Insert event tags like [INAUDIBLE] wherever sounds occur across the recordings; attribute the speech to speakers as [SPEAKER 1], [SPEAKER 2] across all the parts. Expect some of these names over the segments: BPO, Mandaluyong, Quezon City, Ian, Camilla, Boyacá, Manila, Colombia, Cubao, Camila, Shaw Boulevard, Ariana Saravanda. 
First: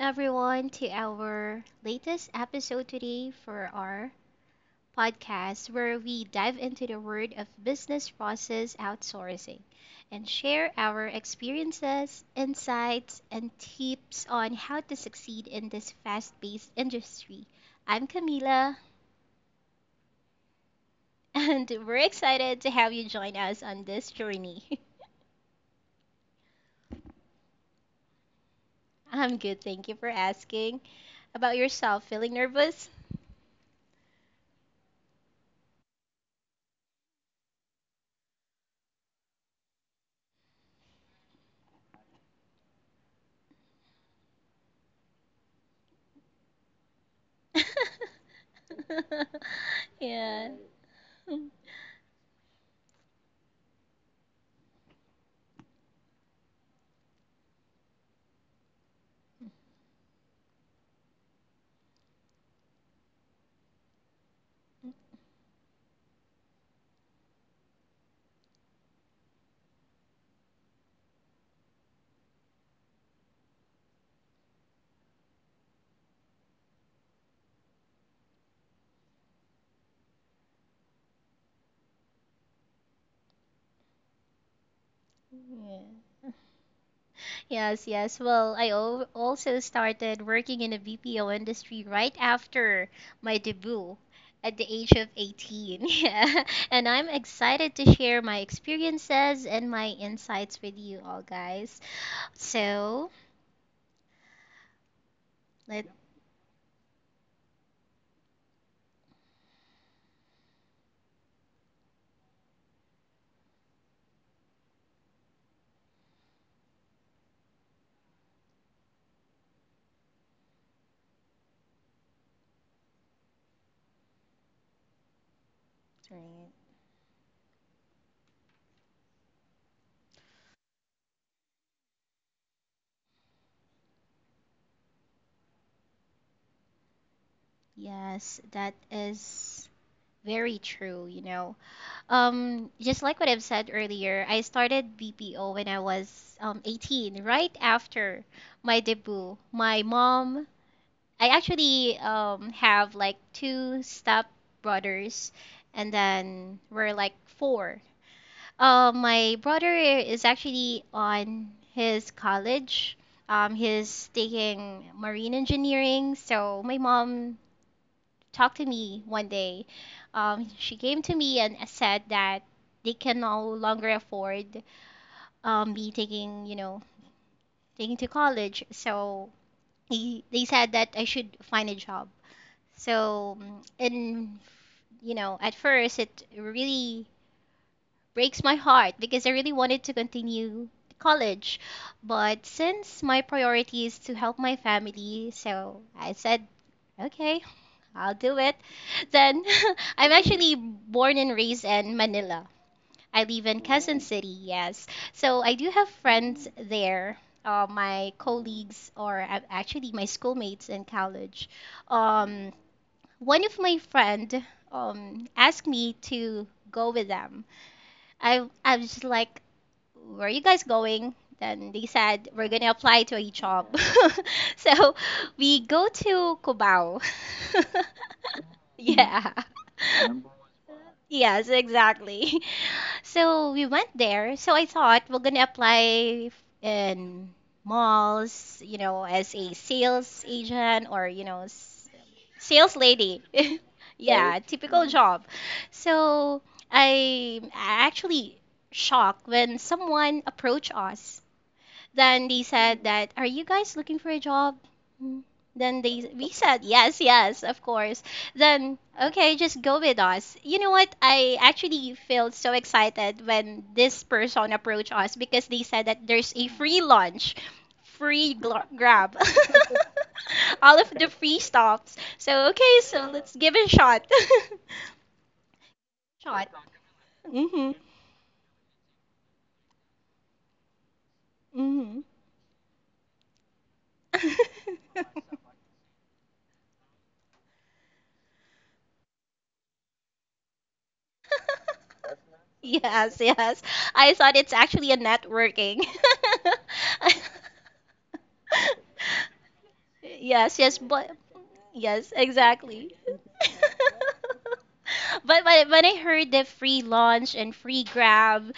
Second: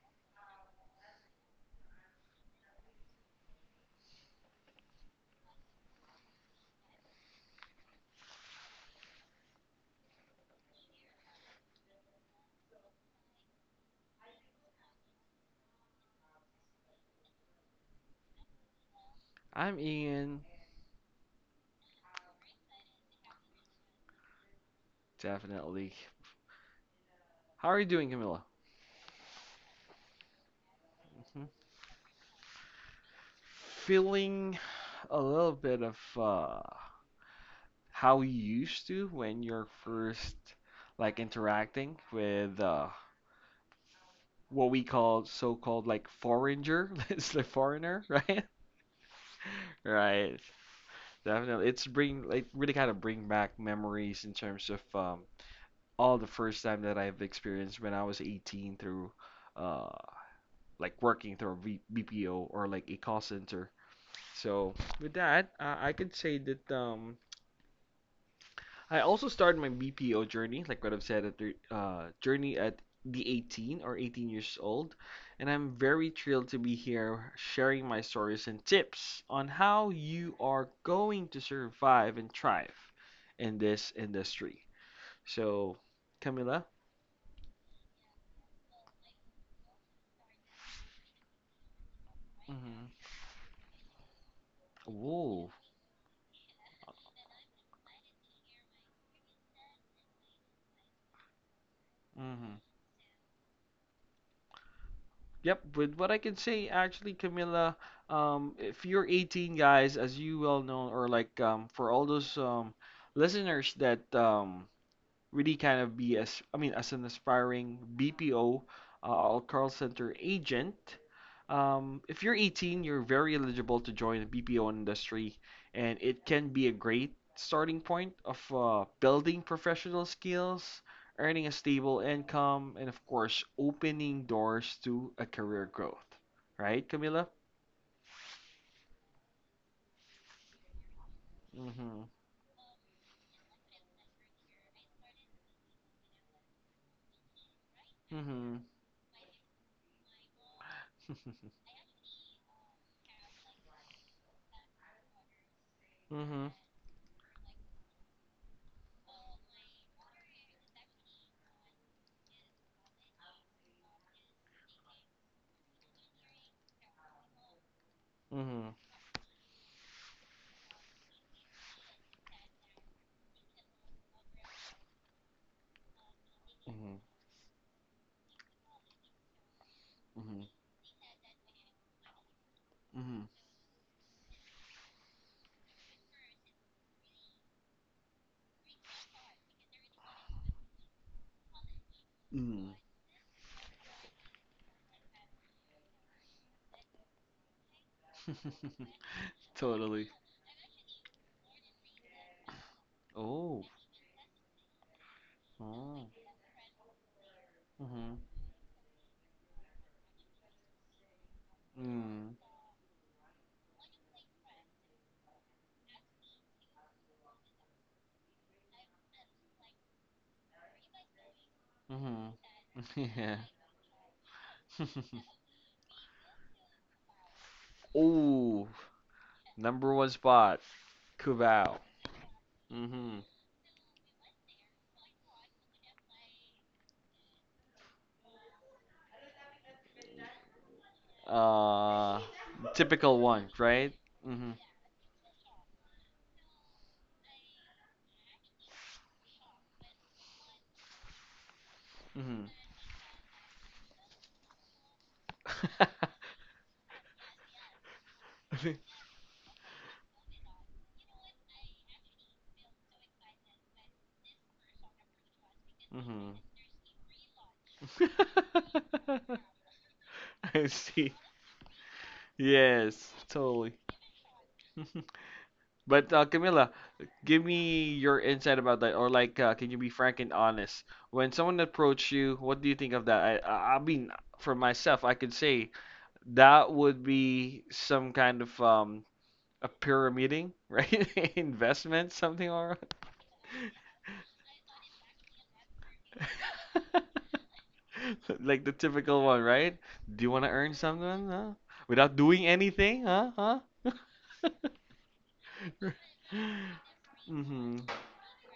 [SPEAKER 1] everyone to our latest episode today for our podcast where we dive into the world of business process outsourcing and share our experiences, insights, and tips on how to succeed in this fast-paced industry. I'm Camila
[SPEAKER 2] I'm Ian,
[SPEAKER 1] and [LAUGHS] we're excited to have you join us on this journey.
[SPEAKER 2] definitely. How are you doing, Camilla?
[SPEAKER 1] [LAUGHS] I'm good, thank you for asking.
[SPEAKER 2] Mhm.
[SPEAKER 1] About yourself, feeling nervous?
[SPEAKER 2] Feeling a little bit of how you used to when you're first like interacting with what we call so-called like foreigner, [LAUGHS] it's the foreigner, right? [LAUGHS]
[SPEAKER 1] [LAUGHS]
[SPEAKER 2] Right.
[SPEAKER 1] yeah.
[SPEAKER 2] Definitely. It's bring like really kind of bring back memories in terms of all the first time that I've experienced when I was 18 through uh, like working through a BPO or like a call center. So with that, I could say that I also started my BPO journey, like what I've said, at the journey at the 18 or 18 years old, and I'm very thrilled to be here sharing my stories and tips on how you are going to survive and thrive in this industry. So,
[SPEAKER 1] Yeah.
[SPEAKER 2] Camila.
[SPEAKER 1] Yes. Well, I also started working in a BPO industry right
[SPEAKER 2] Mm-hmm.
[SPEAKER 1] after my debut at the age of
[SPEAKER 2] Ooh.
[SPEAKER 1] 18. [LAUGHS] Yeah. And I'm excited to share my experiences and my insights with you all, guys. So,
[SPEAKER 2] Yep,
[SPEAKER 1] let
[SPEAKER 2] with what I can say, actually, Camilla, if you're 18, guys, as you well know, or like for all those listeners that really kind of be as an aspiring BPO or call center agent. If you're 18, you're very eligible to join the BPO industry, and it can be a
[SPEAKER 1] Right.
[SPEAKER 2] great starting point of building professional skills, earning a stable income, and of course, opening doors to a career growth. Right, Camila?
[SPEAKER 1] Yes, that is very true.
[SPEAKER 2] Mm-hmm.
[SPEAKER 1] Just like what I've said earlier, I started BPO when I was 18, right after
[SPEAKER 2] Mm-hmm.
[SPEAKER 1] my debut. My mom I
[SPEAKER 2] [LAUGHS]
[SPEAKER 1] actually have like two step brothers and
[SPEAKER 2] Mm-hmm.
[SPEAKER 1] then we're like four. My brother is actually on his college. He's taking marine engineering. So my mom talked to
[SPEAKER 2] Mm-hmm.
[SPEAKER 1] me one day. She came to me and said that they can no longer afford me taking to college. So he,
[SPEAKER 2] Mm-hmm.
[SPEAKER 1] they said that I should find a job.
[SPEAKER 2] Mm-hmm.
[SPEAKER 1] So, and, at first it really breaks my heart because I really wanted to continue college. But since my priority is to help my family, so I said, okay, I'll do it.
[SPEAKER 2] Mm-hmm.
[SPEAKER 1] [LAUGHS] Then
[SPEAKER 2] [LAUGHS]
[SPEAKER 1] [LAUGHS]
[SPEAKER 2] Totally.
[SPEAKER 1] I'm actually born and raised in Manila. I live in
[SPEAKER 2] Oh.
[SPEAKER 1] Quezon Ooh. City, yes. So I do have
[SPEAKER 2] Oh.
[SPEAKER 1] friends there. My
[SPEAKER 2] Mm-hmm.
[SPEAKER 1] colleagues or actually my schoolmates in college.
[SPEAKER 2] Mm.
[SPEAKER 1] Um, one of my friend asked me to go with them. I was just like, where are you guys going? Then they
[SPEAKER 2] Mm-hmm.
[SPEAKER 1] said we're gonna
[SPEAKER 2] [LAUGHS]
[SPEAKER 1] apply to a
[SPEAKER 2] Yeah.
[SPEAKER 1] job. [LAUGHS] so we go to Cubao.
[SPEAKER 2] [LAUGHS] Ooh.
[SPEAKER 1] [LAUGHS] yeah.
[SPEAKER 2] Number one spot.
[SPEAKER 1] Yes,
[SPEAKER 2] Cubao.
[SPEAKER 1] exactly. [LAUGHS]
[SPEAKER 2] Mm-hmm.
[SPEAKER 1] So we went there. So I thought we're gonna apply in malls, you know, as a sales agent or, you know, s-
[SPEAKER 2] Uh,
[SPEAKER 1] sales
[SPEAKER 2] typical
[SPEAKER 1] lady.
[SPEAKER 2] one,
[SPEAKER 1] [LAUGHS]
[SPEAKER 2] right?
[SPEAKER 1] Right. Yeah,
[SPEAKER 2] Mm-hmm.
[SPEAKER 1] typical Mm. job. So I'm actually shocked when someone approached us then they said that, "Are you guys looking for a job?" Mm. Then they we said, "Yes, yes, of course."
[SPEAKER 2] Mm-hmm.
[SPEAKER 1] Then,
[SPEAKER 2] [LAUGHS]
[SPEAKER 1] "Okay, just go with us." You know what? I actually felt so excited when this person approached us because they said that
[SPEAKER 2] Mm-hmm.
[SPEAKER 1] there's a free lunch, free grab. [LAUGHS]
[SPEAKER 2] [LAUGHS] I
[SPEAKER 1] All of the
[SPEAKER 2] see.
[SPEAKER 1] free stops. So, okay,
[SPEAKER 2] Yes,
[SPEAKER 1] so let's give it a
[SPEAKER 2] totally. [LAUGHS]
[SPEAKER 1] shot.
[SPEAKER 2] But
[SPEAKER 1] [LAUGHS] Shot.
[SPEAKER 2] Camila, give
[SPEAKER 1] Mhm.
[SPEAKER 2] me your insight about that, or like, can you be frank and honest? When someone
[SPEAKER 1] Mhm.
[SPEAKER 2] approached you, what do you think of that? I mean, for myself, I could
[SPEAKER 1] [LAUGHS]
[SPEAKER 2] say that would be some kind of a pyramiding, [LAUGHS] right? Investment,
[SPEAKER 1] [LAUGHS]
[SPEAKER 2] something. Or
[SPEAKER 1] Yes, yes. I thought it's actually a networking. [LAUGHS]
[SPEAKER 2] [LAUGHS] like the typical one, right? Do you want to
[SPEAKER 1] Yes,
[SPEAKER 2] earn
[SPEAKER 1] yes, but
[SPEAKER 2] something, huh?
[SPEAKER 1] yes,
[SPEAKER 2] Without doing
[SPEAKER 1] exactly.
[SPEAKER 2] anything, huh?
[SPEAKER 1] [LAUGHS]
[SPEAKER 2] Huh?
[SPEAKER 1] But when I
[SPEAKER 2] [LAUGHS]
[SPEAKER 1] heard the free lunch and
[SPEAKER 2] Mm-hmm.
[SPEAKER 1] free grab,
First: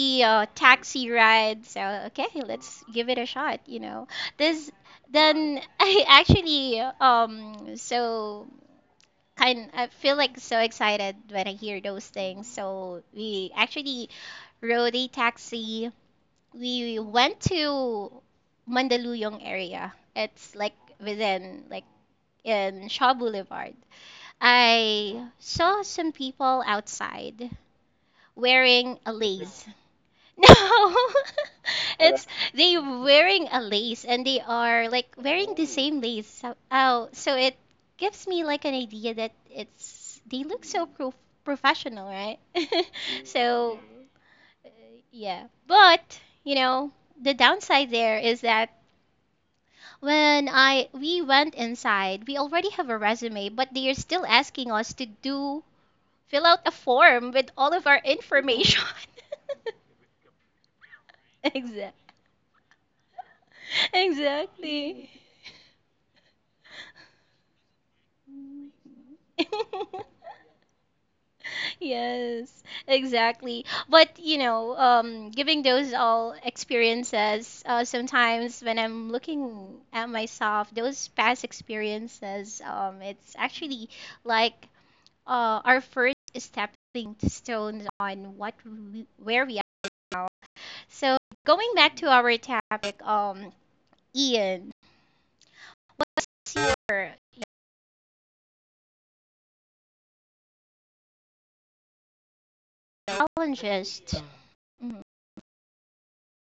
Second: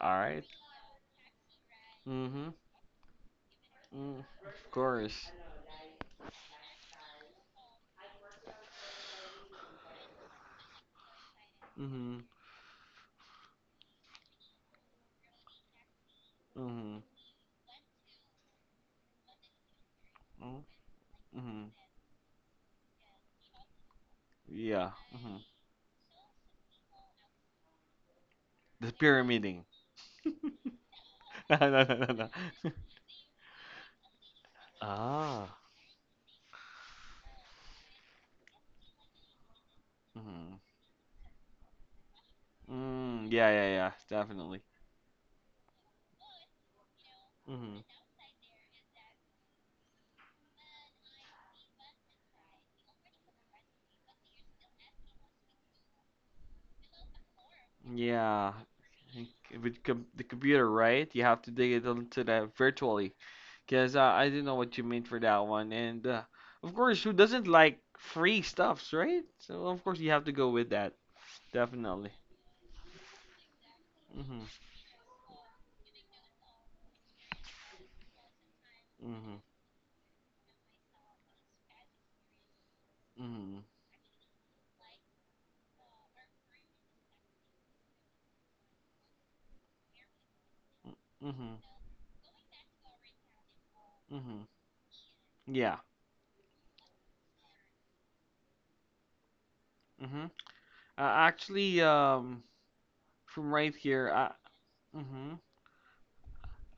[SPEAKER 2] All right.
[SPEAKER 1] taxi ride, so okay,
[SPEAKER 2] Mm-hmm.
[SPEAKER 1] let's give it a shot, you know.
[SPEAKER 2] Mm, of
[SPEAKER 1] This
[SPEAKER 2] course.
[SPEAKER 1] then [LAUGHS] I actually so kind I feel like so excited when I hear those
[SPEAKER 2] Mm-hmm.
[SPEAKER 1] things. So we actually rode a taxi.
[SPEAKER 2] Mm-hmm.
[SPEAKER 1] We went to Mandaluyong area. It's
[SPEAKER 2] Mm.
[SPEAKER 1] like within
[SPEAKER 2] Hmm.
[SPEAKER 1] like in Shaw Boulevard.
[SPEAKER 2] Yeah.
[SPEAKER 1] I
[SPEAKER 2] Hmm.
[SPEAKER 1] saw some people outside
[SPEAKER 2] The
[SPEAKER 1] wearing a
[SPEAKER 2] pyramiding.
[SPEAKER 1] lace.
[SPEAKER 2] [LAUGHS] No,
[SPEAKER 1] No, [LAUGHS]
[SPEAKER 2] no, no, no,
[SPEAKER 1] it's
[SPEAKER 2] no.
[SPEAKER 1] they
[SPEAKER 2] [LAUGHS]
[SPEAKER 1] wearing a lace and they are like
[SPEAKER 2] Ah.
[SPEAKER 1] wearing the Oh, same lace. So, oh, so it gives me like an idea that it's they
[SPEAKER 2] Mm-hmm.
[SPEAKER 1] look so pro professional, right? [LAUGHS]
[SPEAKER 2] Mm, yeah, yeah,
[SPEAKER 1] So,
[SPEAKER 2] yeah.
[SPEAKER 1] Mhm.
[SPEAKER 2] Definitely.
[SPEAKER 1] uh, yeah. But, you know, the
[SPEAKER 2] Hmm.
[SPEAKER 1] downside there is that when I we went inside, we already have a resume, but they are still asking us to do fill out a form with all of our
[SPEAKER 2] Yeah.
[SPEAKER 1] information.
[SPEAKER 2] Think.
[SPEAKER 1] [LAUGHS]
[SPEAKER 2] With com the computer, right? You have to dig it
[SPEAKER 1] Exactly.
[SPEAKER 2] into that virtually, because
[SPEAKER 1] [LAUGHS]
[SPEAKER 2] I didn't know what you meant
[SPEAKER 1] Exactly.
[SPEAKER 2] for that one. And of course, who doesn't like free stuffs, right? So of course you have to go
[SPEAKER 1] [LAUGHS]
[SPEAKER 2] with that. Definitely.
[SPEAKER 1] Yes, exactly. But you
[SPEAKER 2] Mm-hmm.
[SPEAKER 1] know, giving those all experiences, sometimes when I'm
[SPEAKER 2] Mm-hmm.
[SPEAKER 1] looking at myself, those past experiences, it's
[SPEAKER 2] Mm-hmm.
[SPEAKER 1] actually like our first stepping stones on what we, where we are now. So
[SPEAKER 2] Mm-hmm.
[SPEAKER 1] going back to our topic,
[SPEAKER 2] Mm-hmm.
[SPEAKER 1] Ian,
[SPEAKER 2] Yeah.
[SPEAKER 1] what's your you
[SPEAKER 2] Mm-hmm. Uh, actually, from
[SPEAKER 1] know,
[SPEAKER 2] right here,
[SPEAKER 1] challenges? Mm-hmm.
[SPEAKER 2] mhm.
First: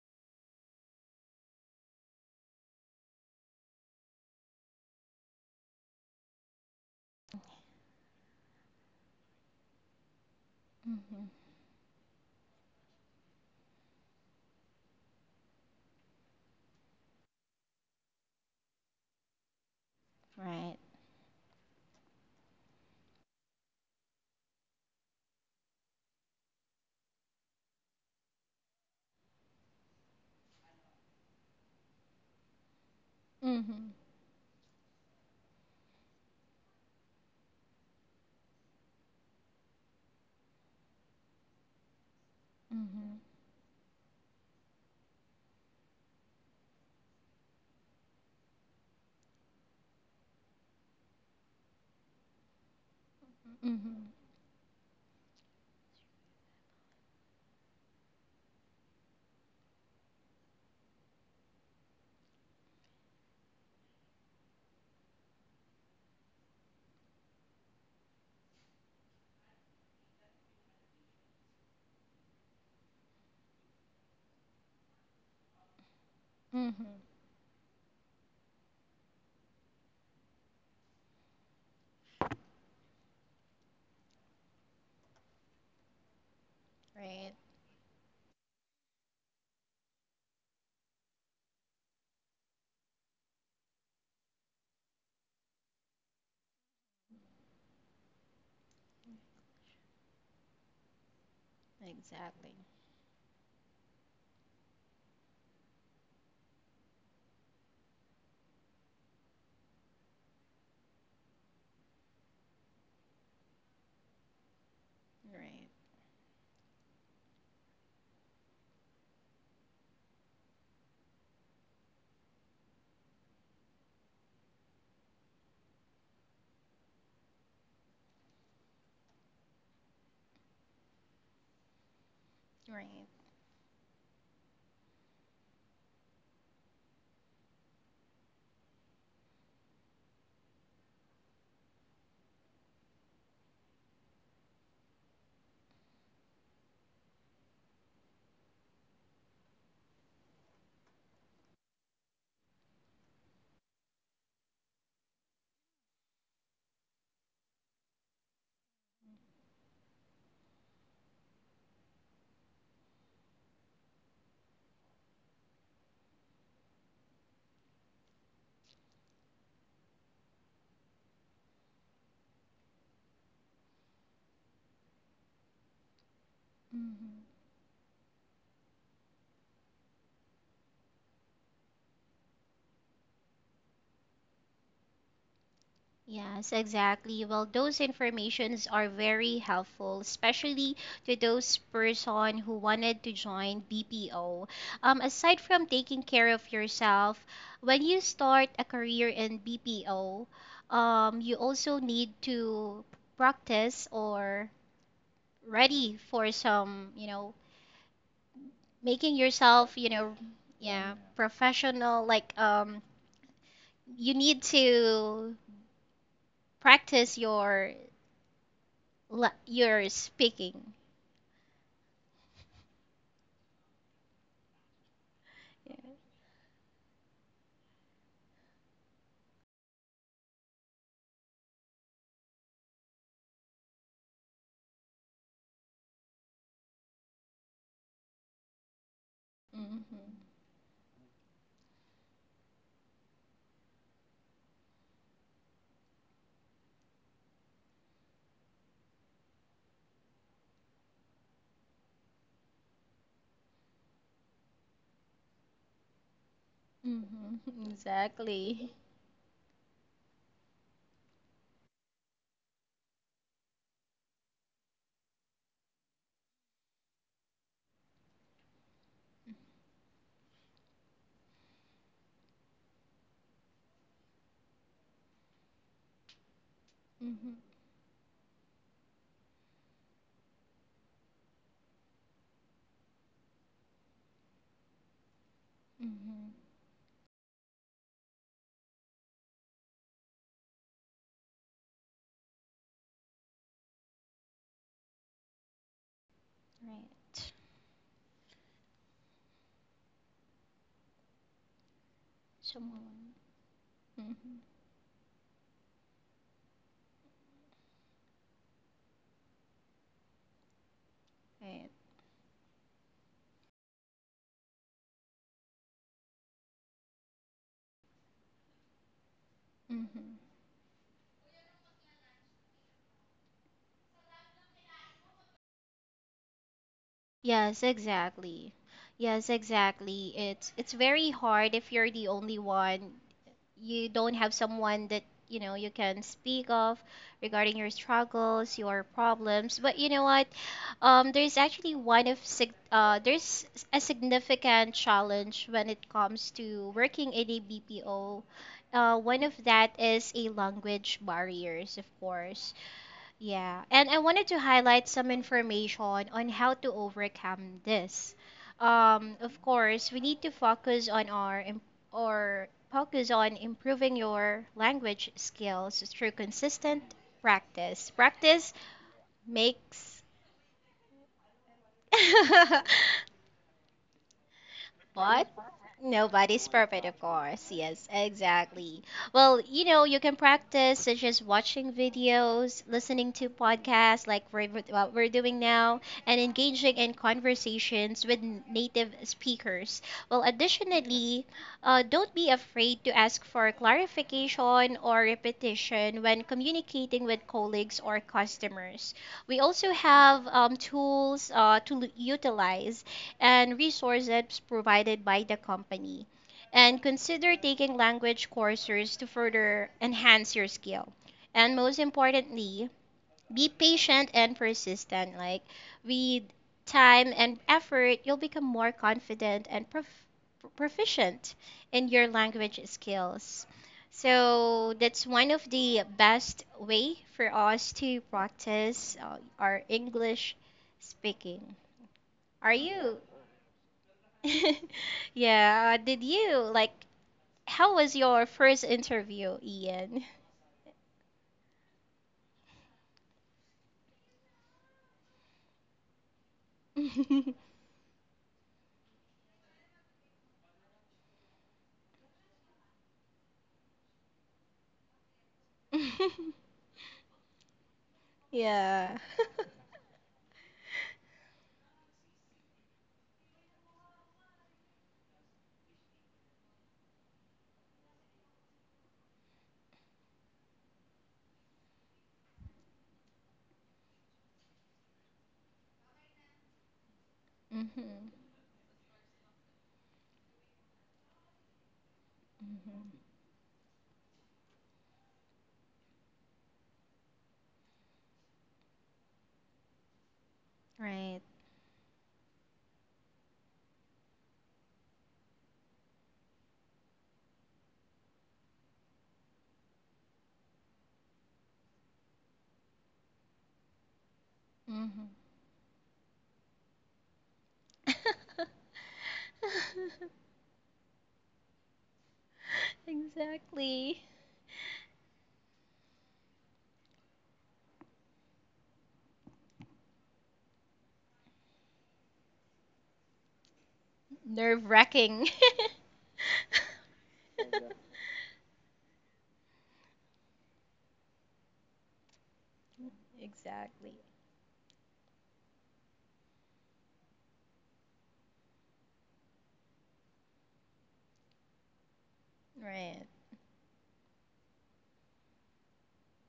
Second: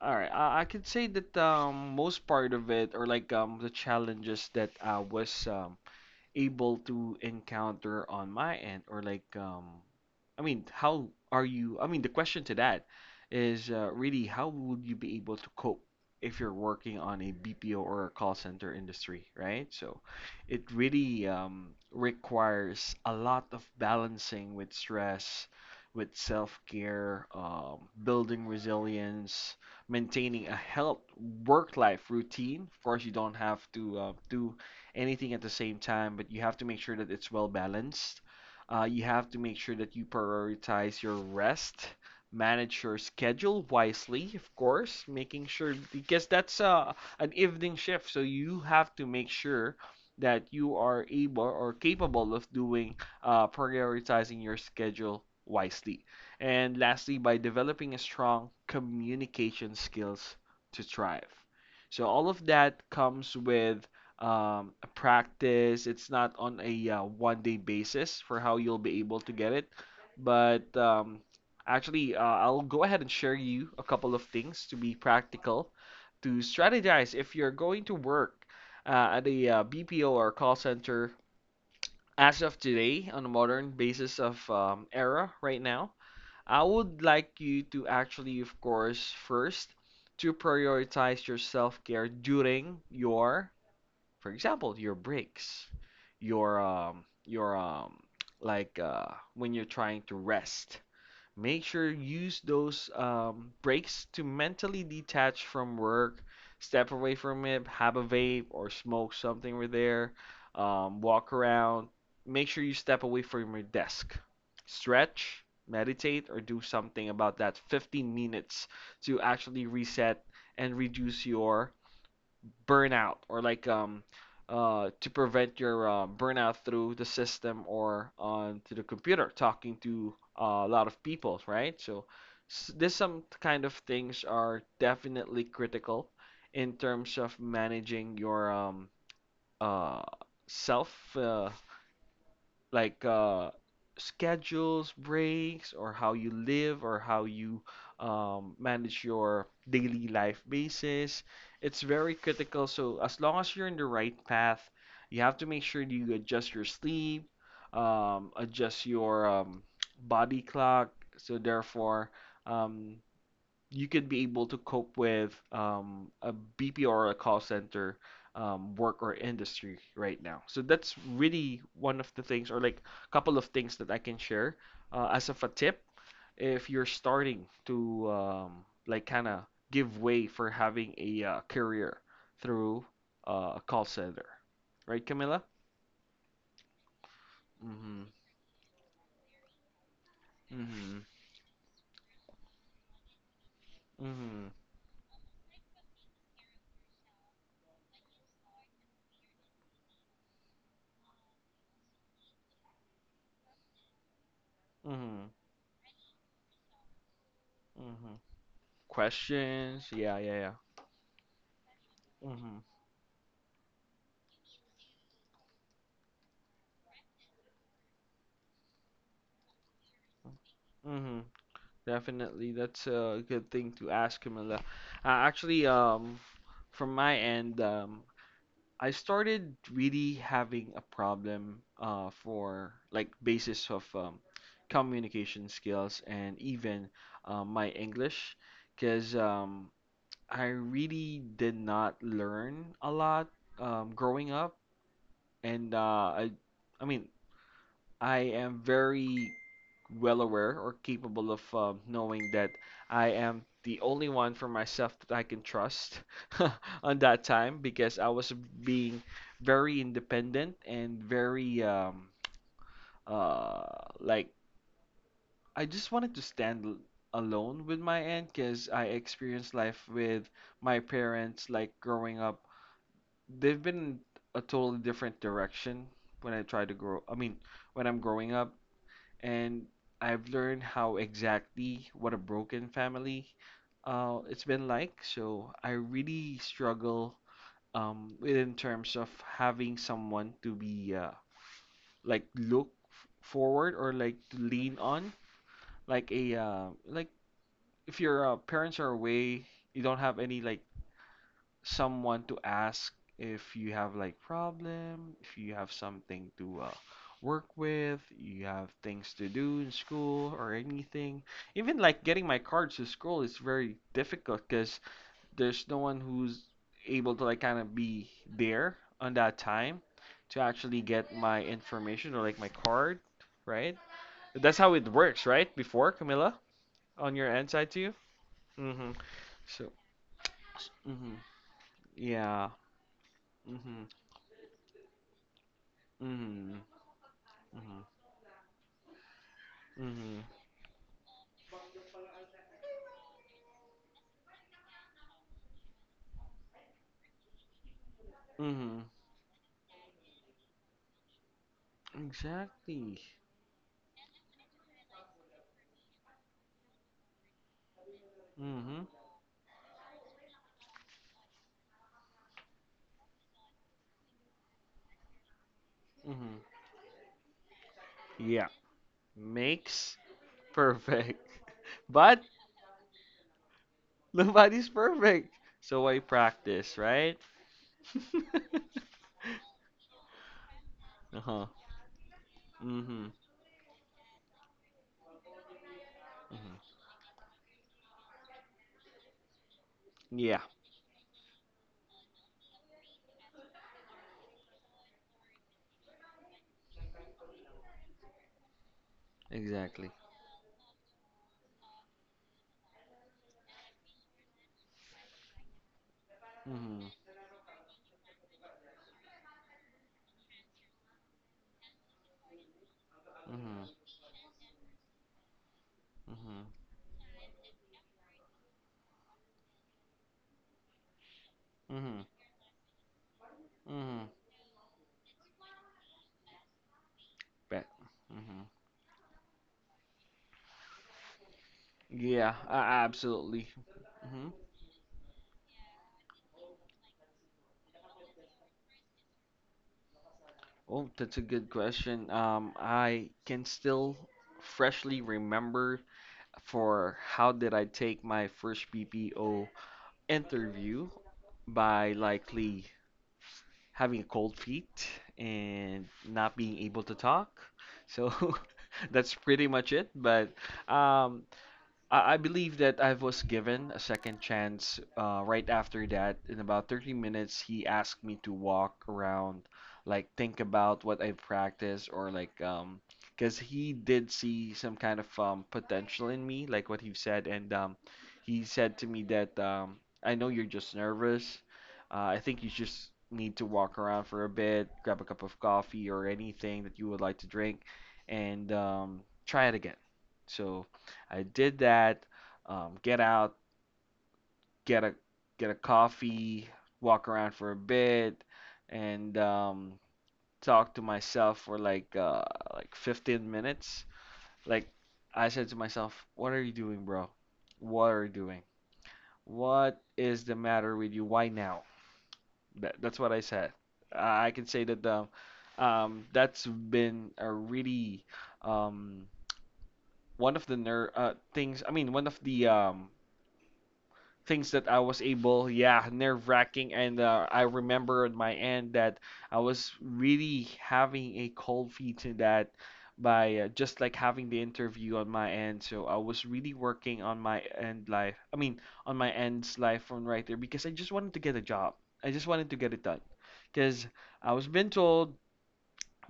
[SPEAKER 2] All right, I could say that most part of it or like the challenges that I was able to encounter on my end or like I mean how
[SPEAKER 1] mm-hmm.
[SPEAKER 2] are you I mean the question to that is really how would you be able to cope if you're working on a BPO or a call center industry, right? So it
[SPEAKER 1] Right.
[SPEAKER 2] really requires a lot of balancing with stress, with self-care, building resilience, maintaining a health work-life routine. Of course, you don't have
[SPEAKER 1] Mhm.
[SPEAKER 2] to do anything at the same time, but you have to make sure that it's well balanced. You have to make sure that you prioritize your rest, manage your
[SPEAKER 1] Mhm.
[SPEAKER 2] schedule wisely, of course, making sure because that's an evening shift, so you have to make sure that you are able or capable of doing
[SPEAKER 1] Mhm.
[SPEAKER 2] prioritizing your schedule wisely. And lastly, by developing a strong communication skills to thrive. So all of that comes with a practice. It's not on a one day basis for how you'll be able to get it. But I'll go ahead and share you a couple of things to be practical, to
[SPEAKER 1] Mhm.
[SPEAKER 2] strategize if you're going to work at a BPO or call center as of today on a modern basis of era right now. I would
[SPEAKER 1] Right.
[SPEAKER 2] like you to actually, of course, first to prioritize your self-care during your, for example, your breaks, your like when you're trying to rest. Make sure you use
[SPEAKER 1] Exactly.
[SPEAKER 2] those breaks to mentally detach from work, step away from it, have a vape or smoke something over there, walk around. Make sure you step away from your desk, stretch,
[SPEAKER 1] Right.
[SPEAKER 2] meditate, or do something about that 15 minutes to actually reset and reduce your burnout or like to prevent your burnout through the system or on to the computer talking to a lot of people, right? So s-
[SPEAKER 1] Right.
[SPEAKER 2] this some kind of things are definitely critical in terms of managing your uh self like schedules, breaks, or how you live, or how you manage your daily life basis. It's very critical. So as long as you're in the right path, you have to make sure that you adjust your sleep, adjust your body clock. So therefore, um, you could be able to cope with a BPO or a call center work or industry right now. So that's really one of the things, or like a couple of things that I can share as of a tip if you're
[SPEAKER 1] Mhm.
[SPEAKER 2] starting to like kind of give way for having a career through a call center, right, Camilla?
[SPEAKER 1] Yes, exactly. Well, those
[SPEAKER 2] Mm-hmm.
[SPEAKER 1] informations are very helpful, especially to
[SPEAKER 2] Mm-hmm.
[SPEAKER 1] those person who wanted to join BPO.
[SPEAKER 2] Mm-hmm.
[SPEAKER 1] Aside from taking care of yourself, when you start a career in BPO, you also need to practice or
[SPEAKER 2] Mm-hmm.
[SPEAKER 1] ready for some,
[SPEAKER 2] Mm-hmm.
[SPEAKER 1] making yourself, you
[SPEAKER 2] Questions?
[SPEAKER 1] know,
[SPEAKER 2] Yeah, yeah,
[SPEAKER 1] yeah, professional. Like,
[SPEAKER 2] yeah. Mm-hmm.
[SPEAKER 1] you need to practice your your speaking.
[SPEAKER 2] Mm-hmm. Definitely, that's a good thing to ask, Camilla.
[SPEAKER 1] Yeah.
[SPEAKER 2] Actually, from my end, I started really having a problem for like basis of communication skills and even my English, because
[SPEAKER 1] Mhm.
[SPEAKER 2] I really did not learn a lot growing up, and I mean, I am very well aware or capable of knowing that I am the only one for myself that I can trust [LAUGHS] on
[SPEAKER 1] Mhm.
[SPEAKER 2] that
[SPEAKER 1] [LAUGHS]
[SPEAKER 2] time because I was
[SPEAKER 1] Exactly.
[SPEAKER 2] being very independent and very uh, like I just wanted to stand alone with my aunt because I experienced life with my parents like growing up. They've been a totally different direction when I try to grow.
[SPEAKER 1] Mhm.
[SPEAKER 2] I mean, when I'm growing up and I've learned how exactly what a broken family it's been like. So I
[SPEAKER 1] Mhm.
[SPEAKER 2] really struggle with in terms of having someone to be like look forward or like to lean on, like a like
[SPEAKER 1] Right.
[SPEAKER 2] if your parents are away, you don't have any like someone to ask
[SPEAKER 1] Someone.
[SPEAKER 2] if you have like
[SPEAKER 1] Mhm.
[SPEAKER 2] problem, if you have something to work with, you have things to do in school or anything.
[SPEAKER 1] Right.
[SPEAKER 2] Even like getting my cards to school is very difficult because there's no one who's able to like kind of be there on that time
[SPEAKER 1] Mhm.
[SPEAKER 2] to actually get my information or like my card, right? That's how it works, right? Before, Camilla, on your
[SPEAKER 1] Yes,
[SPEAKER 2] end side to you.
[SPEAKER 1] exactly.
[SPEAKER 2] Mm-hmm.
[SPEAKER 1] Yes,
[SPEAKER 2] So,
[SPEAKER 1] exactly. It's very
[SPEAKER 2] mm-hmm.
[SPEAKER 1] hard if you're the only
[SPEAKER 2] Yeah.
[SPEAKER 1] one. You
[SPEAKER 2] Mm-hmm.
[SPEAKER 1] don't have someone that you know you can speak
[SPEAKER 2] Mm-hmm.
[SPEAKER 1] of regarding your
[SPEAKER 2] Mhm.
[SPEAKER 1] struggles, your problems. But you know what,
[SPEAKER 2] Mhm.
[SPEAKER 1] there's actually one of sig- there's a significant challenge when it comes to working in a BPO. Uh,
[SPEAKER 2] Mhm.
[SPEAKER 1] one of that is a language barriers of course,
[SPEAKER 2] Exactly.
[SPEAKER 1] yeah, and I wanted to highlight some information on how to overcome this.
[SPEAKER 2] Mhm.
[SPEAKER 1] Of course, we need to focus on our im- or focus on improving your language skills through
[SPEAKER 2] Mhm.
[SPEAKER 1] consistent practice. Practice
[SPEAKER 2] Yeah.
[SPEAKER 1] makes
[SPEAKER 2] Makes perfect. [LAUGHS] But
[SPEAKER 1] [LAUGHS]
[SPEAKER 2] nobody's
[SPEAKER 1] What?
[SPEAKER 2] perfect. So I
[SPEAKER 1] Nobody's perfect, of
[SPEAKER 2] practice, right?
[SPEAKER 1] course. Yes, exactly.
[SPEAKER 2] [LAUGHS]
[SPEAKER 1] Well, you know, you can practice such as
[SPEAKER 2] Uh-huh.
[SPEAKER 1] watching videos, listening to
[SPEAKER 2] Mm-hmm.
[SPEAKER 1] podcasts like what we're doing now, and engaging in
[SPEAKER 2] Mm-hmm.
[SPEAKER 1] conversations with native speakers. Well,
[SPEAKER 2] Yeah,
[SPEAKER 1] additionally, don't be afraid to ask for clarification or repetition when communicating with colleagues or customers. We also
[SPEAKER 2] exactly.
[SPEAKER 1] have tools to utilize and resources provided by the company. And
[SPEAKER 2] Mm-hmm.
[SPEAKER 1] consider taking language courses to further enhance your skill. And most importantly, be
[SPEAKER 2] Mm-hmm.
[SPEAKER 1] patient and persistent. Like with
[SPEAKER 2] Mm-hmm.
[SPEAKER 1] time and effort, you'll become more confident and proficient in your
[SPEAKER 2] Mm-hmm.
[SPEAKER 1] language skills.
[SPEAKER 2] Mm-hmm.
[SPEAKER 1] So that's one of the best way for us
[SPEAKER 2] Bet.
[SPEAKER 1] to
[SPEAKER 2] Mm-hmm.
[SPEAKER 1] practice our English speaking. Are
[SPEAKER 2] Yeah,
[SPEAKER 1] you
[SPEAKER 2] absolutely. Mm-hmm.
[SPEAKER 1] [LAUGHS] Yeah, did you like how was your first interview, Ian?
[SPEAKER 2] Oh, that's a good question. I can still freshly remember for
[SPEAKER 1] [LAUGHS]
[SPEAKER 2] how did I take my first BPO interview by likely having cold feet and not being able to talk. So
[SPEAKER 1] Yeah.
[SPEAKER 2] [LAUGHS] that's pretty much it. But um, I believe that I was given a second chance right after that. In about 30 minutes, he asked me to walk around, like think about what I practiced or like because he did see some kind of potential in me, like what he said,
[SPEAKER 1] [LAUGHS]
[SPEAKER 2] and
[SPEAKER 1] Mm-hmm.
[SPEAKER 2] he said to me that I know you're just nervous. I think you
[SPEAKER 1] Mm-hmm.
[SPEAKER 2] just need to walk around for a bit, grab a cup of coffee or anything that you would like to drink, and try it again. So
[SPEAKER 1] Right.
[SPEAKER 2] I did that. Get out, get a get a coffee, walk around for a bit, and talk to myself for like 15 minutes. Like
[SPEAKER 1] Mm-hmm.
[SPEAKER 2] I said to myself, "What are you doing, bro? What are you doing? What is the matter with you? Why now?"
[SPEAKER 1] [LAUGHS]
[SPEAKER 2] That's what I said.
[SPEAKER 1] Exactly.
[SPEAKER 2] I can say that that's been a really um, one of the ner- things. I mean, one of the things that I was
[SPEAKER 1] Nerve-wracking.
[SPEAKER 2] able, yeah, nerve wracking. And I
[SPEAKER 1] [LAUGHS]
[SPEAKER 2] remember on my end that I was really having a cold feet to that by
[SPEAKER 1] Exactly.
[SPEAKER 2] just like having the interview on my end. So I was really working on my end life. I mean, on my end's life from right there because I just wanted to get a job. I just wanted to get it
[SPEAKER 1] Right.
[SPEAKER 2] done because I was been told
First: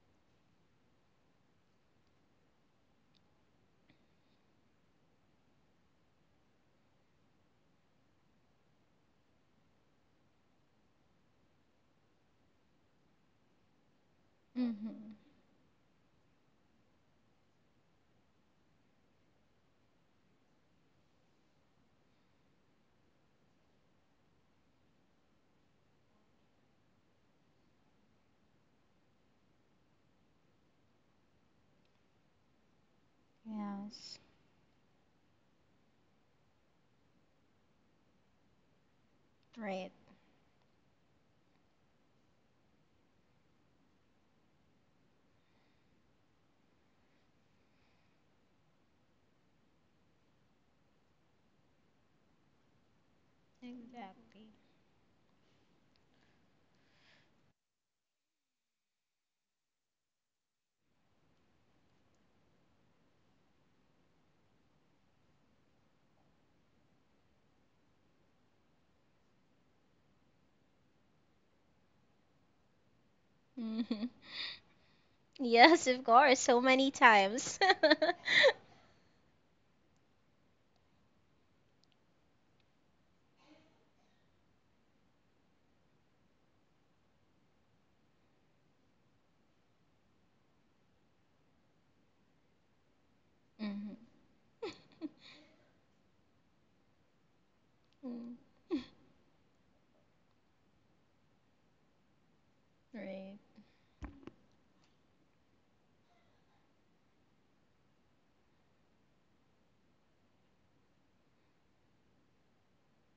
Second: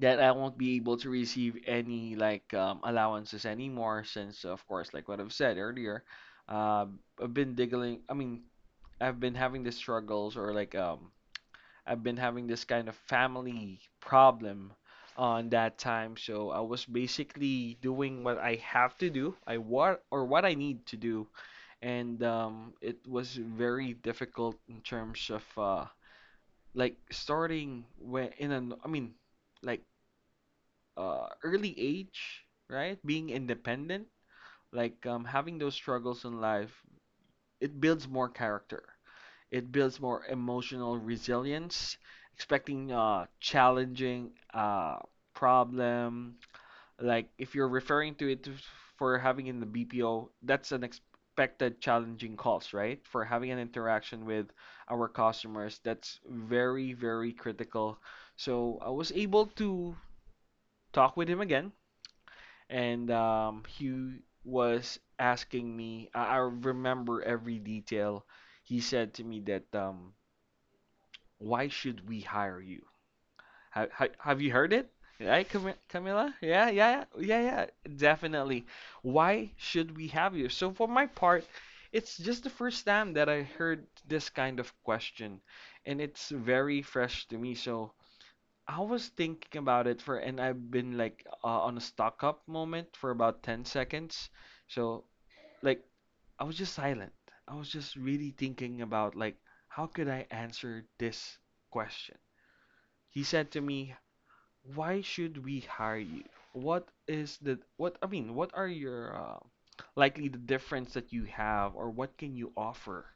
[SPEAKER 2] that I won't be able to receive any like allowances anymore, since of course, like what I've said earlier, uh, I've been digging. I've been having these struggles or like I've been having this kind of family problem
[SPEAKER 1] Mm-hmm.
[SPEAKER 2] on that time. So I was basically doing what I have to do, I what or what I need to do, and it was very difficult in terms of like starting when in an I mean like early age, right? Being independent,
[SPEAKER 1] Yes.
[SPEAKER 2] having those struggles in life, it builds more character. It
[SPEAKER 1] Right.
[SPEAKER 2] builds more emotional resilience, expecting challenging problem. Like if you're referring to it for having in the BPO, that's an expected challenging calls, right? For having an interaction with
[SPEAKER 1] Exactly.
[SPEAKER 2] our customers, that's very, very critical. So I was able to talk with him again, and he was asking me. I remember every detail. He said to me that why should we hire you? Have,
[SPEAKER 1] Mm-hmm. [LAUGHS]
[SPEAKER 2] have you heard it? Right,
[SPEAKER 1] Yes, of
[SPEAKER 2] Camilla?
[SPEAKER 1] course, so
[SPEAKER 2] Yeah,
[SPEAKER 1] many
[SPEAKER 2] yeah, yeah, yeah,
[SPEAKER 1] times.
[SPEAKER 2] yeah, definitely.
[SPEAKER 1] [LAUGHS]
[SPEAKER 2] Why should we have you? So, for my part, it's just the first time that I heard this kind of question, and it's very fresh to me. So, I was thinking about it, and I've been on a stock up moment for about 10
[SPEAKER 1] Mhm.
[SPEAKER 2] seconds.
[SPEAKER 1] [LAUGHS]
[SPEAKER 2] So, like, I was just silent. I was just really
[SPEAKER 1] Mm.
[SPEAKER 2] thinking
[SPEAKER 1] [LAUGHS]
[SPEAKER 2] about, like, how could I answer this question? He
[SPEAKER 1] Right.
[SPEAKER 2] said to me, "Why should we hire you? What is the what I mean, what are your likely the difference that you have or what can you offer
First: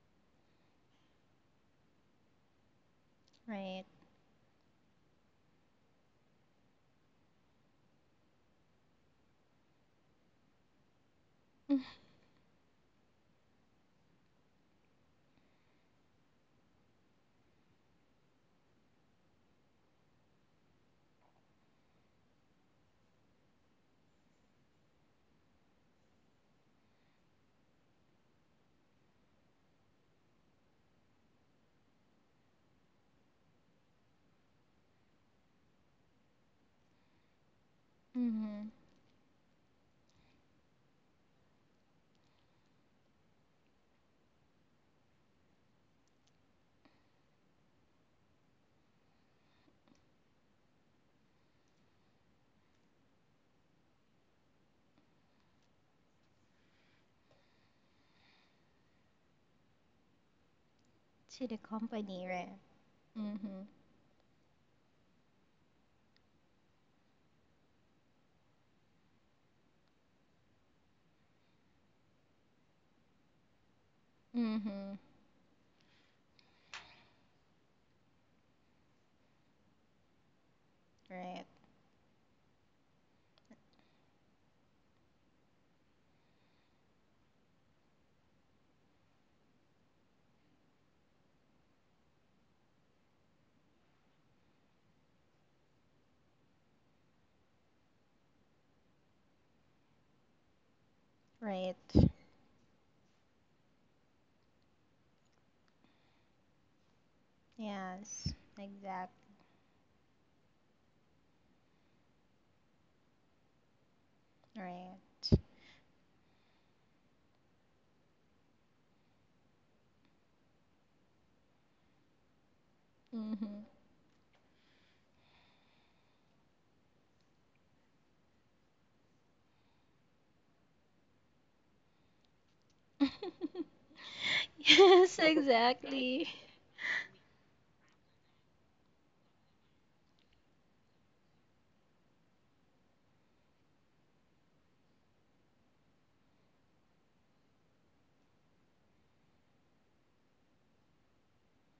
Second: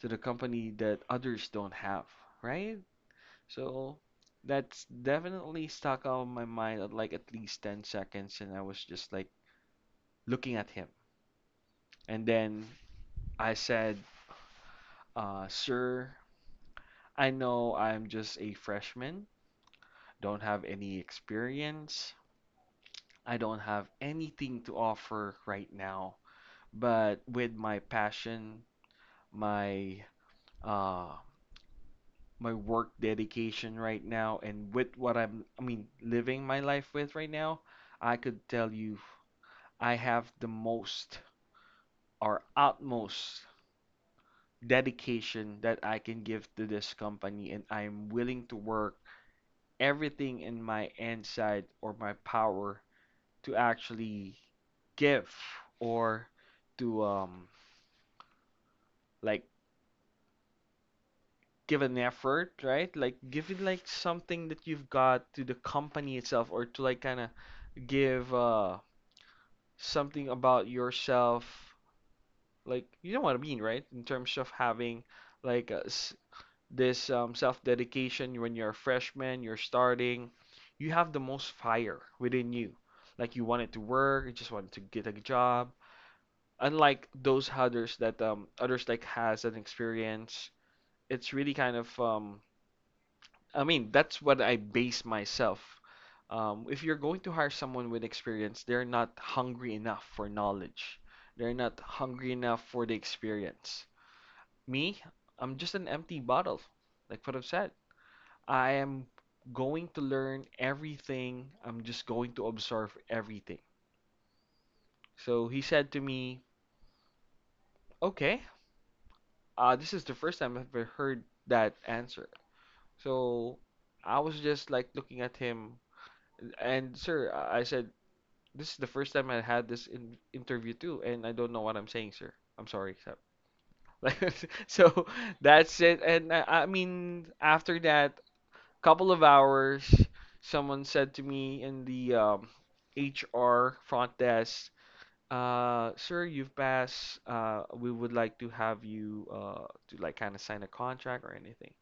[SPEAKER 2] to the company that others don't have, right?"
[SPEAKER 1] Right.
[SPEAKER 2] So that's definitely stuck out of my mind at like at least 10 seconds, and I was just like looking at him. And then I said, "Sir, I know I'm just a freshman, don't have any experience, I don't have anything to offer right now, but with my passion, my uh my work dedication right now and with what I'm living my life with right now, I could tell
[SPEAKER 1] Mhm.
[SPEAKER 2] you I have the most or utmost dedication that I can give to this company, and I'm willing to work everything in my inside or my power to actually give or to like
[SPEAKER 1] To the
[SPEAKER 2] give an
[SPEAKER 1] company,
[SPEAKER 2] effort,
[SPEAKER 1] right?
[SPEAKER 2] right? Like give it
[SPEAKER 1] Mhm.
[SPEAKER 2] like something that you've got to the company itself or to like kind of give something about yourself. Like you know what I mean, right? In terms of
[SPEAKER 1] Mhm.
[SPEAKER 2] having like s- this self-dedication when you're a freshman, you're starting, you have the
[SPEAKER 1] Right.
[SPEAKER 2] most fire within you. Like you wanted to work, you just wanted to get a job. Unlike those others that others like has an experience, it's really kind of, that's what I base myself. If you're going to hire someone with experience, they're not hungry enough for knowledge. They're not
[SPEAKER 1] Right.
[SPEAKER 2] hungry enough for the experience. Me, I'm just an empty bottle, like what I've said.
[SPEAKER 1] Yes.
[SPEAKER 2] I am
[SPEAKER 1] Exact.
[SPEAKER 2] going to learn everything. I'm just going to absorb everything.
[SPEAKER 1] Right.
[SPEAKER 2] So he said to me, "Okay, this is the first time I've ever heard that answer." So
[SPEAKER 1] Mhm.
[SPEAKER 2] I was just like looking at him, and sir, I said, this is the first time I had this in interview too, and I don't know what I'm saying, sir. I'm sorry, sir.
[SPEAKER 1] [LAUGHS]
[SPEAKER 2] [LAUGHS] Like, so
[SPEAKER 1] Yes,
[SPEAKER 2] that's it.
[SPEAKER 1] exactly.
[SPEAKER 2] And after that couple of hours, someone said to me in the HR front desk, "Sir, you've passed. We would like to have you to like kind of sign a contract or anything."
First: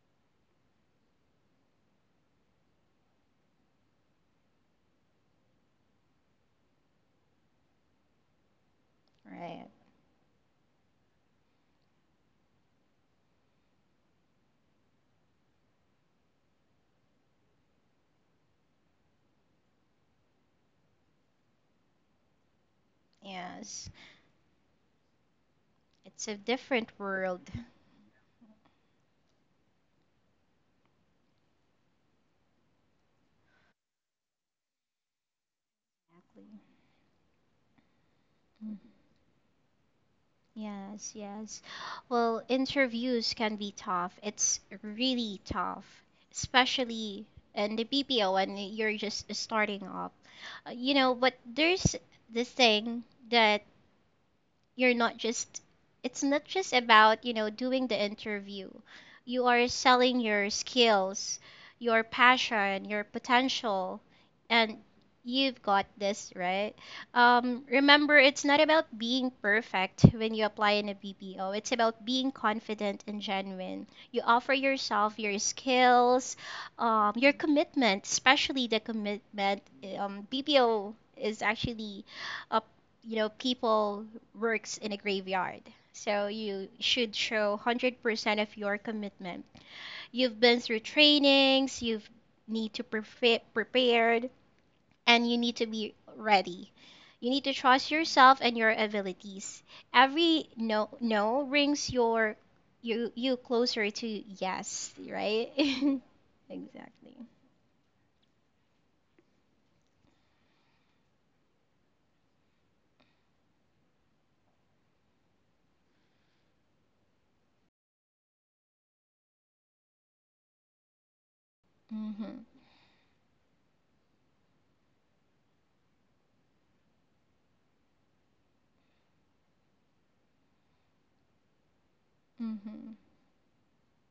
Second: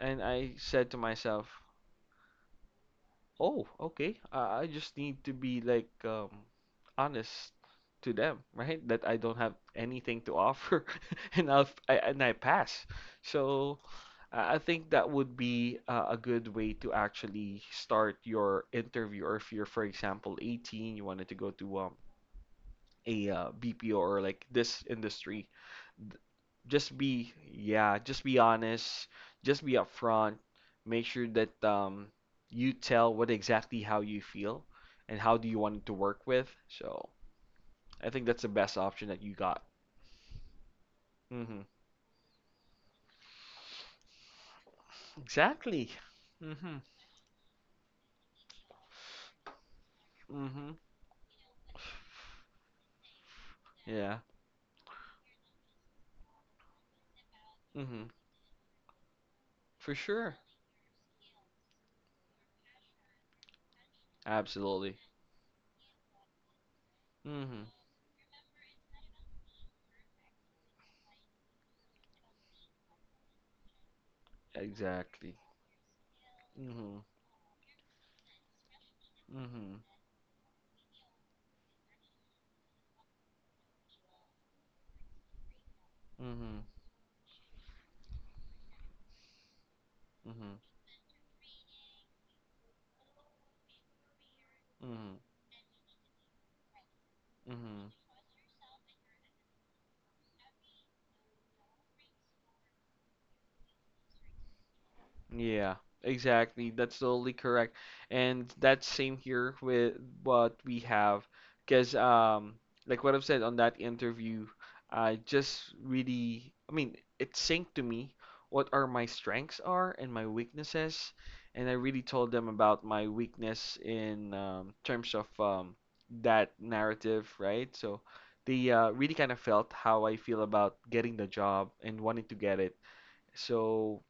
[SPEAKER 2] And I said to myself, oh, okay. I just need to be honest to them, right? That I don't have
[SPEAKER 1] Right.
[SPEAKER 2] anything to offer [LAUGHS] and and I pass. So I think that would be a good way to actually start your interview or if you're, for example, 18, you wanted to go to a
[SPEAKER 1] Yes.
[SPEAKER 2] BPO or like this industry,
[SPEAKER 1] It's a
[SPEAKER 2] just
[SPEAKER 1] different
[SPEAKER 2] be,
[SPEAKER 1] world.
[SPEAKER 2] yeah, just be honest, just be upfront, make sure that you tell what exactly how you feel and how do you want it to work with. So I think that's the best
[SPEAKER 1] Exactly.
[SPEAKER 2] option that you got.
[SPEAKER 1] Yes,
[SPEAKER 2] Mm-hmm,
[SPEAKER 1] yes. Well, interviews can be tough. It's really tough,
[SPEAKER 2] exactly. Mm-hmm.
[SPEAKER 1] especially in the BPO when you're just starting up.
[SPEAKER 2] Mm-hmm.
[SPEAKER 1] You know, but there's this thing that
[SPEAKER 2] Yeah.
[SPEAKER 1] you're not just it's not just about you know doing the
[SPEAKER 2] Mm-hmm.
[SPEAKER 1] interview. You are
[SPEAKER 2] For
[SPEAKER 1] selling
[SPEAKER 2] sure.
[SPEAKER 1] your skills, your passion, your potential, and
[SPEAKER 2] Absolutely.
[SPEAKER 1] you've got this, right?
[SPEAKER 2] Mm-hmm,
[SPEAKER 1] Remember, it's not about being perfect when you apply in a BPO. It's about being confident and genuine. You offer yourself,
[SPEAKER 2] exactly.
[SPEAKER 1] your skills,
[SPEAKER 2] mm-hmm.
[SPEAKER 1] your commitment especially the commitment.
[SPEAKER 2] Mm-hmm.
[SPEAKER 1] BPO is actually uh, you know, people works in a graveyard. So
[SPEAKER 2] Mm-hmm.
[SPEAKER 1] you should show 100% of your commitment. You've
[SPEAKER 2] Mm-hmm.
[SPEAKER 1] been through trainings, you've need to prepare prepared
[SPEAKER 2] Mm-hmm.
[SPEAKER 1] and you need to be ready. You need to
[SPEAKER 2] Mm-hmm.
[SPEAKER 1] trust yourself and your abilities. Every no brings you closer to yes, right?
[SPEAKER 2] Yeah,
[SPEAKER 1] [LAUGHS]
[SPEAKER 2] exactly. That's
[SPEAKER 1] exactly.
[SPEAKER 2] totally correct. And that's same here with what we have. Because, like what I've said on that interview, I just really, it synced to me what are my strengths are and my weaknesses. And I really told
[SPEAKER 1] Mhm.
[SPEAKER 2] them about my weakness in terms of that narrative, right? So they really kind of felt how I feel about getting the job and wanting to get it.
[SPEAKER 1] Mhm.
[SPEAKER 2] So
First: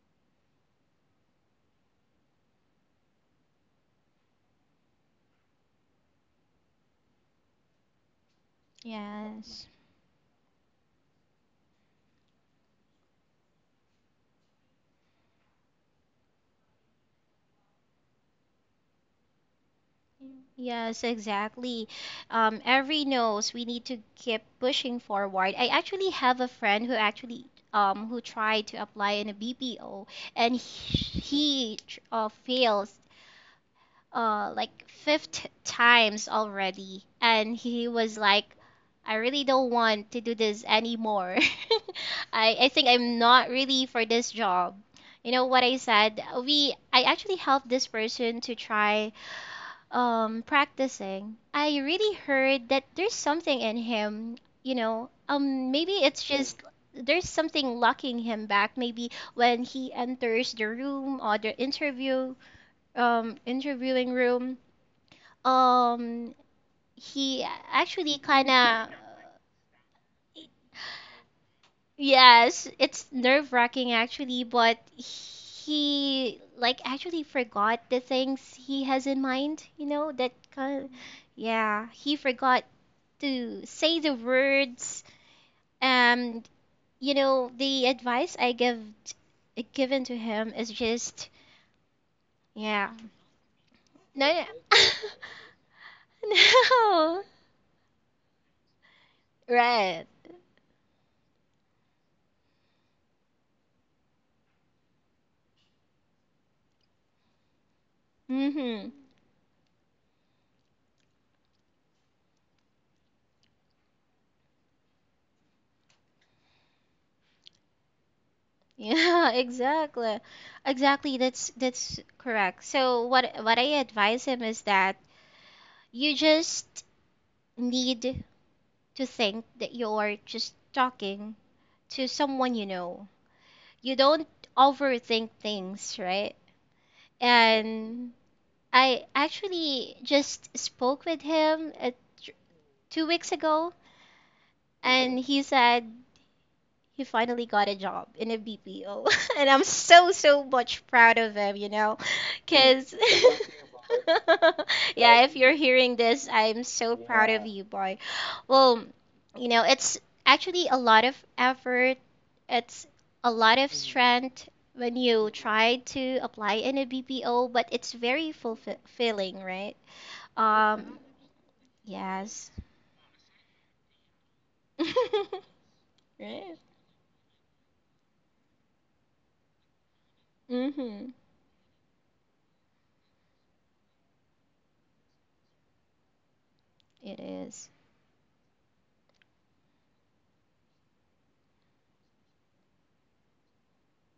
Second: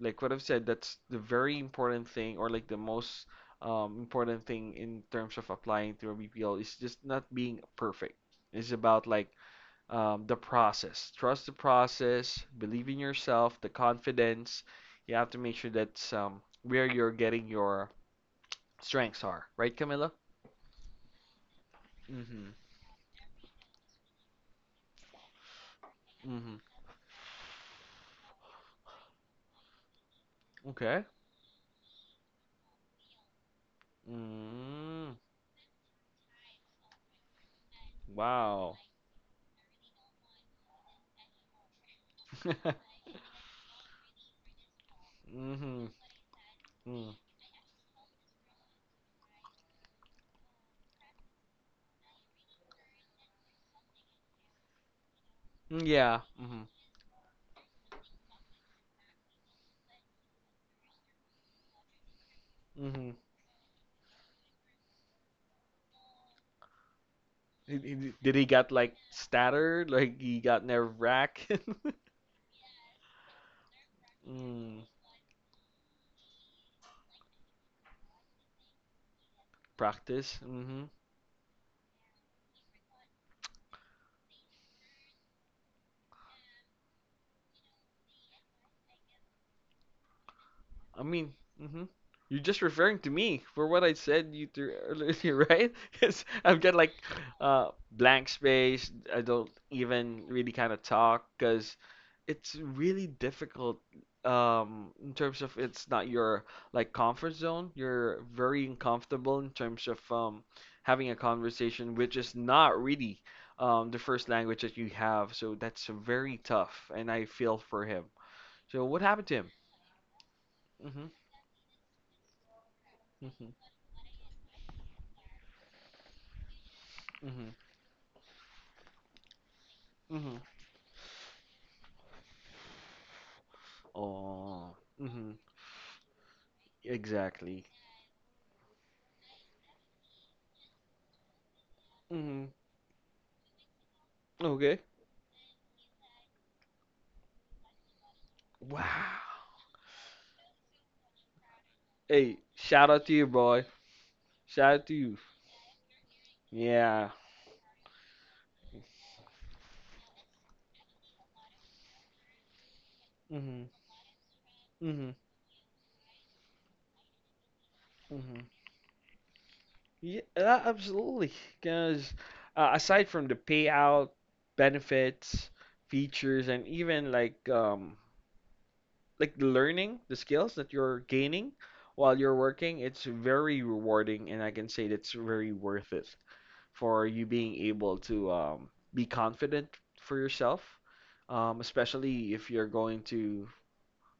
[SPEAKER 2] like what I've said, that's the very important thing, or like the most important thing in terms of applying to a BPO is just not being perfect. It's about
[SPEAKER 1] Yes.
[SPEAKER 2] the process. Trust the process, believe in yourself, the confidence. You have to make sure that's where you're getting your strengths are, right, Camilla?
[SPEAKER 1] Yes, exactly.
[SPEAKER 2] Mm-hmm.
[SPEAKER 1] Every knows we need to keep pushing forward. I actually have a
[SPEAKER 2] Mm-hmm.
[SPEAKER 1] friend who actually who tried to apply in a BPO and he,
[SPEAKER 2] Okay.
[SPEAKER 1] he tr- uh, fails uh, like
[SPEAKER 2] Mm.
[SPEAKER 1] fifth times already, and he was like,
[SPEAKER 2] Wow. [LAUGHS]
[SPEAKER 1] I really don't want to do this anymore. [LAUGHS] I think I'm not really for this job. You know what I
[SPEAKER 2] Mm-hmm.
[SPEAKER 1] said? We I
[SPEAKER 2] Mm.
[SPEAKER 1] actually helped this person to try practicing. I really heard that there's something in him, you know,
[SPEAKER 2] Mm,
[SPEAKER 1] maybe
[SPEAKER 2] yeah.
[SPEAKER 1] it's just
[SPEAKER 2] Mm-hmm.
[SPEAKER 1] there's something locking him back maybe when he enters the room or the interview
[SPEAKER 2] Mm-hmm.
[SPEAKER 1] interviewing room. Um he actually
[SPEAKER 2] Did he
[SPEAKER 1] kind
[SPEAKER 2] got like
[SPEAKER 1] of
[SPEAKER 2] stuttered? Like he got nerve wrack?
[SPEAKER 1] Yes, it's nerve-wracking
[SPEAKER 2] [LAUGHS]
[SPEAKER 1] actually, but
[SPEAKER 2] mm,
[SPEAKER 1] he like actually forgot the things he has in mind, you know, that
[SPEAKER 2] practice.
[SPEAKER 1] kind yeah, he forgot to say the words. And you know, the advice I given to him is
[SPEAKER 2] I
[SPEAKER 1] just
[SPEAKER 2] mean, hmm you're just
[SPEAKER 1] yeah.
[SPEAKER 2] referring to me for what I said
[SPEAKER 1] No,
[SPEAKER 2] you through earlier, [LAUGHS] right? Because 'Cause
[SPEAKER 1] [LAUGHS]
[SPEAKER 2] I've got like
[SPEAKER 1] no.
[SPEAKER 2] blank space. I don't
[SPEAKER 1] Right.
[SPEAKER 2] even really kind of talk because it's really difficult in terms of it's not your like comfort zone. You're very
[SPEAKER 1] Mm-hmm.
[SPEAKER 2] uncomfortable in terms of having a conversation, which is not really the first language that you have. So that's very tough, and I feel for him. So what happened
[SPEAKER 1] Yeah, [LAUGHS]
[SPEAKER 2] to him?
[SPEAKER 1] exactly.
[SPEAKER 2] hmm
[SPEAKER 1] Exactly. That's correct. So what
[SPEAKER 2] hmm
[SPEAKER 1] I advise him is that you just
[SPEAKER 2] hmm
[SPEAKER 1] need to think that you're
[SPEAKER 2] Mm-hmm.
[SPEAKER 1] just talking to someone you know. You don't
[SPEAKER 2] Oh. Mm-hmm.
[SPEAKER 1] overthink things, right?
[SPEAKER 2] Exactly.
[SPEAKER 1] And I actually just spoke with him t-
[SPEAKER 2] Mm-hmm.
[SPEAKER 1] 2 weeks ago,
[SPEAKER 2] Okay.
[SPEAKER 1] and he said he finally got a job in a BPO,
[SPEAKER 2] Wow.
[SPEAKER 1] [LAUGHS] and I'm so much proud of him, you know,
[SPEAKER 2] Hey, shout
[SPEAKER 1] because
[SPEAKER 2] out
[SPEAKER 1] [LAUGHS]
[SPEAKER 2] to you, boy. Shout out to you.
[SPEAKER 1] yeah, if you're hearing this, I'm so
[SPEAKER 2] Yeah.
[SPEAKER 1] proud of you, boy. Well, you know, it's actually a lot of effort. It's a lot
[SPEAKER 2] Mm-hmm.
[SPEAKER 1] of strength when
[SPEAKER 2] Mm-hmm.
[SPEAKER 1] you try to apply in a BPO, but it's very
[SPEAKER 2] Mm-hmm.
[SPEAKER 1] fulfilling, right?
[SPEAKER 2] Yeah,
[SPEAKER 1] Um,
[SPEAKER 2] absolutely. Because
[SPEAKER 1] yes,
[SPEAKER 2] aside from the payout,
[SPEAKER 1] [LAUGHS] Right?
[SPEAKER 2] benefits, features, and even like the learning, the skills that you're
[SPEAKER 1] Mm-hmm.
[SPEAKER 2] gaining while you're working, it's very rewarding, and I can say that's very worth it. For
[SPEAKER 1] it
[SPEAKER 2] you being
[SPEAKER 1] is.
[SPEAKER 2] able to be confident for yourself, especially if you're going to.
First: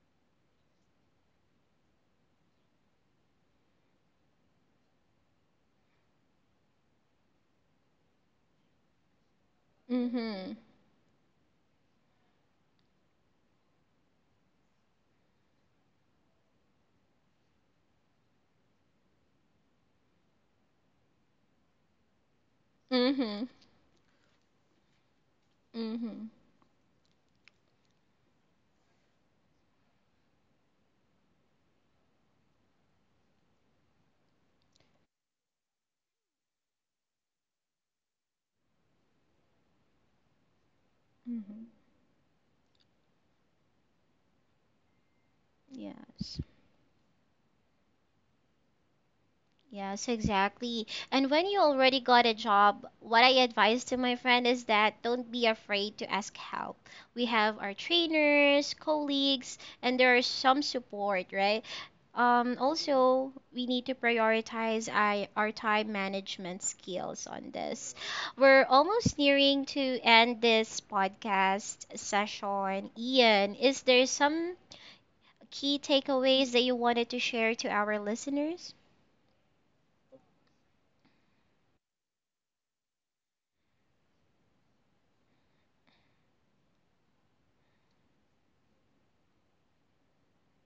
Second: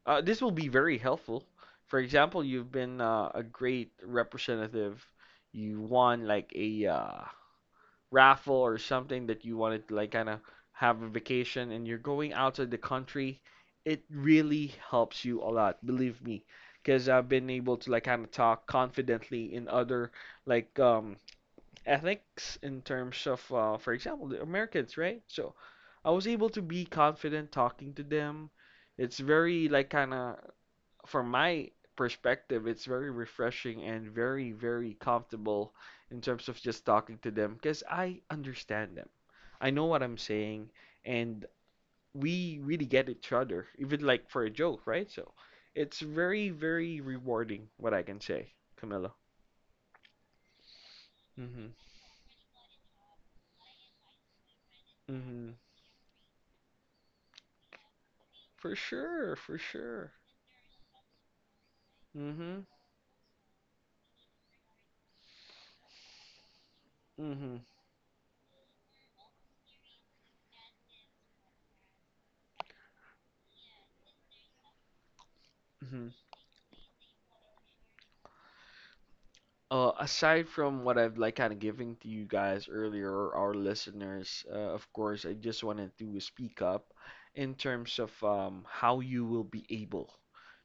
[SPEAKER 2] This will be very helpful. For example, you've been a great representative. You won like a raffle or something that you wanted to like kind of
[SPEAKER 1] Mm-hmm.
[SPEAKER 2] have a vacation, and you're going outside the country. It really helps you a lot, believe me, because I've been able to like kind of talk confidently in other like um ethics in terms of,
[SPEAKER 1] Mm-hmm.
[SPEAKER 2] for example, the Americans, right? So I was
[SPEAKER 1] Mm-hmm.
[SPEAKER 2] able to be confident talking to them. It's very, like, kind of, from my perspective, it's very refreshing and very, very comfortable in terms of just talking to them because I understand them. I know what I'm saying, and
[SPEAKER 1] Mm-hmm.
[SPEAKER 2] we really get each other, even like for a joke, right? So it's
[SPEAKER 1] Yes.
[SPEAKER 2] very, very rewarding, what I can say, Camilla.
[SPEAKER 1] Yes, exactly. And when you
[SPEAKER 2] Mm-hmm.
[SPEAKER 1] already got a job, what I advise to my friend is that don't be
[SPEAKER 2] Mm-hmm.
[SPEAKER 1] afraid to ask help. We have our trainers,
[SPEAKER 2] For sure,
[SPEAKER 1] colleagues,
[SPEAKER 2] for
[SPEAKER 1] and
[SPEAKER 2] sure.
[SPEAKER 1] there is some support, right? Um,
[SPEAKER 2] Mm-hmm.
[SPEAKER 1] also, we need to prioritize our time management skills on
[SPEAKER 2] Mm-hmm.
[SPEAKER 1] this. We're almost nearing to end this podcast session. Ian, is there some key
[SPEAKER 2] Mm-hmm.
[SPEAKER 1] takeaways that you wanted to share to our listeners?
[SPEAKER 2] Aside from what I've like kind of giving to you guys earlier or our listeners, of course, I just wanted to speak up in terms of how you will be able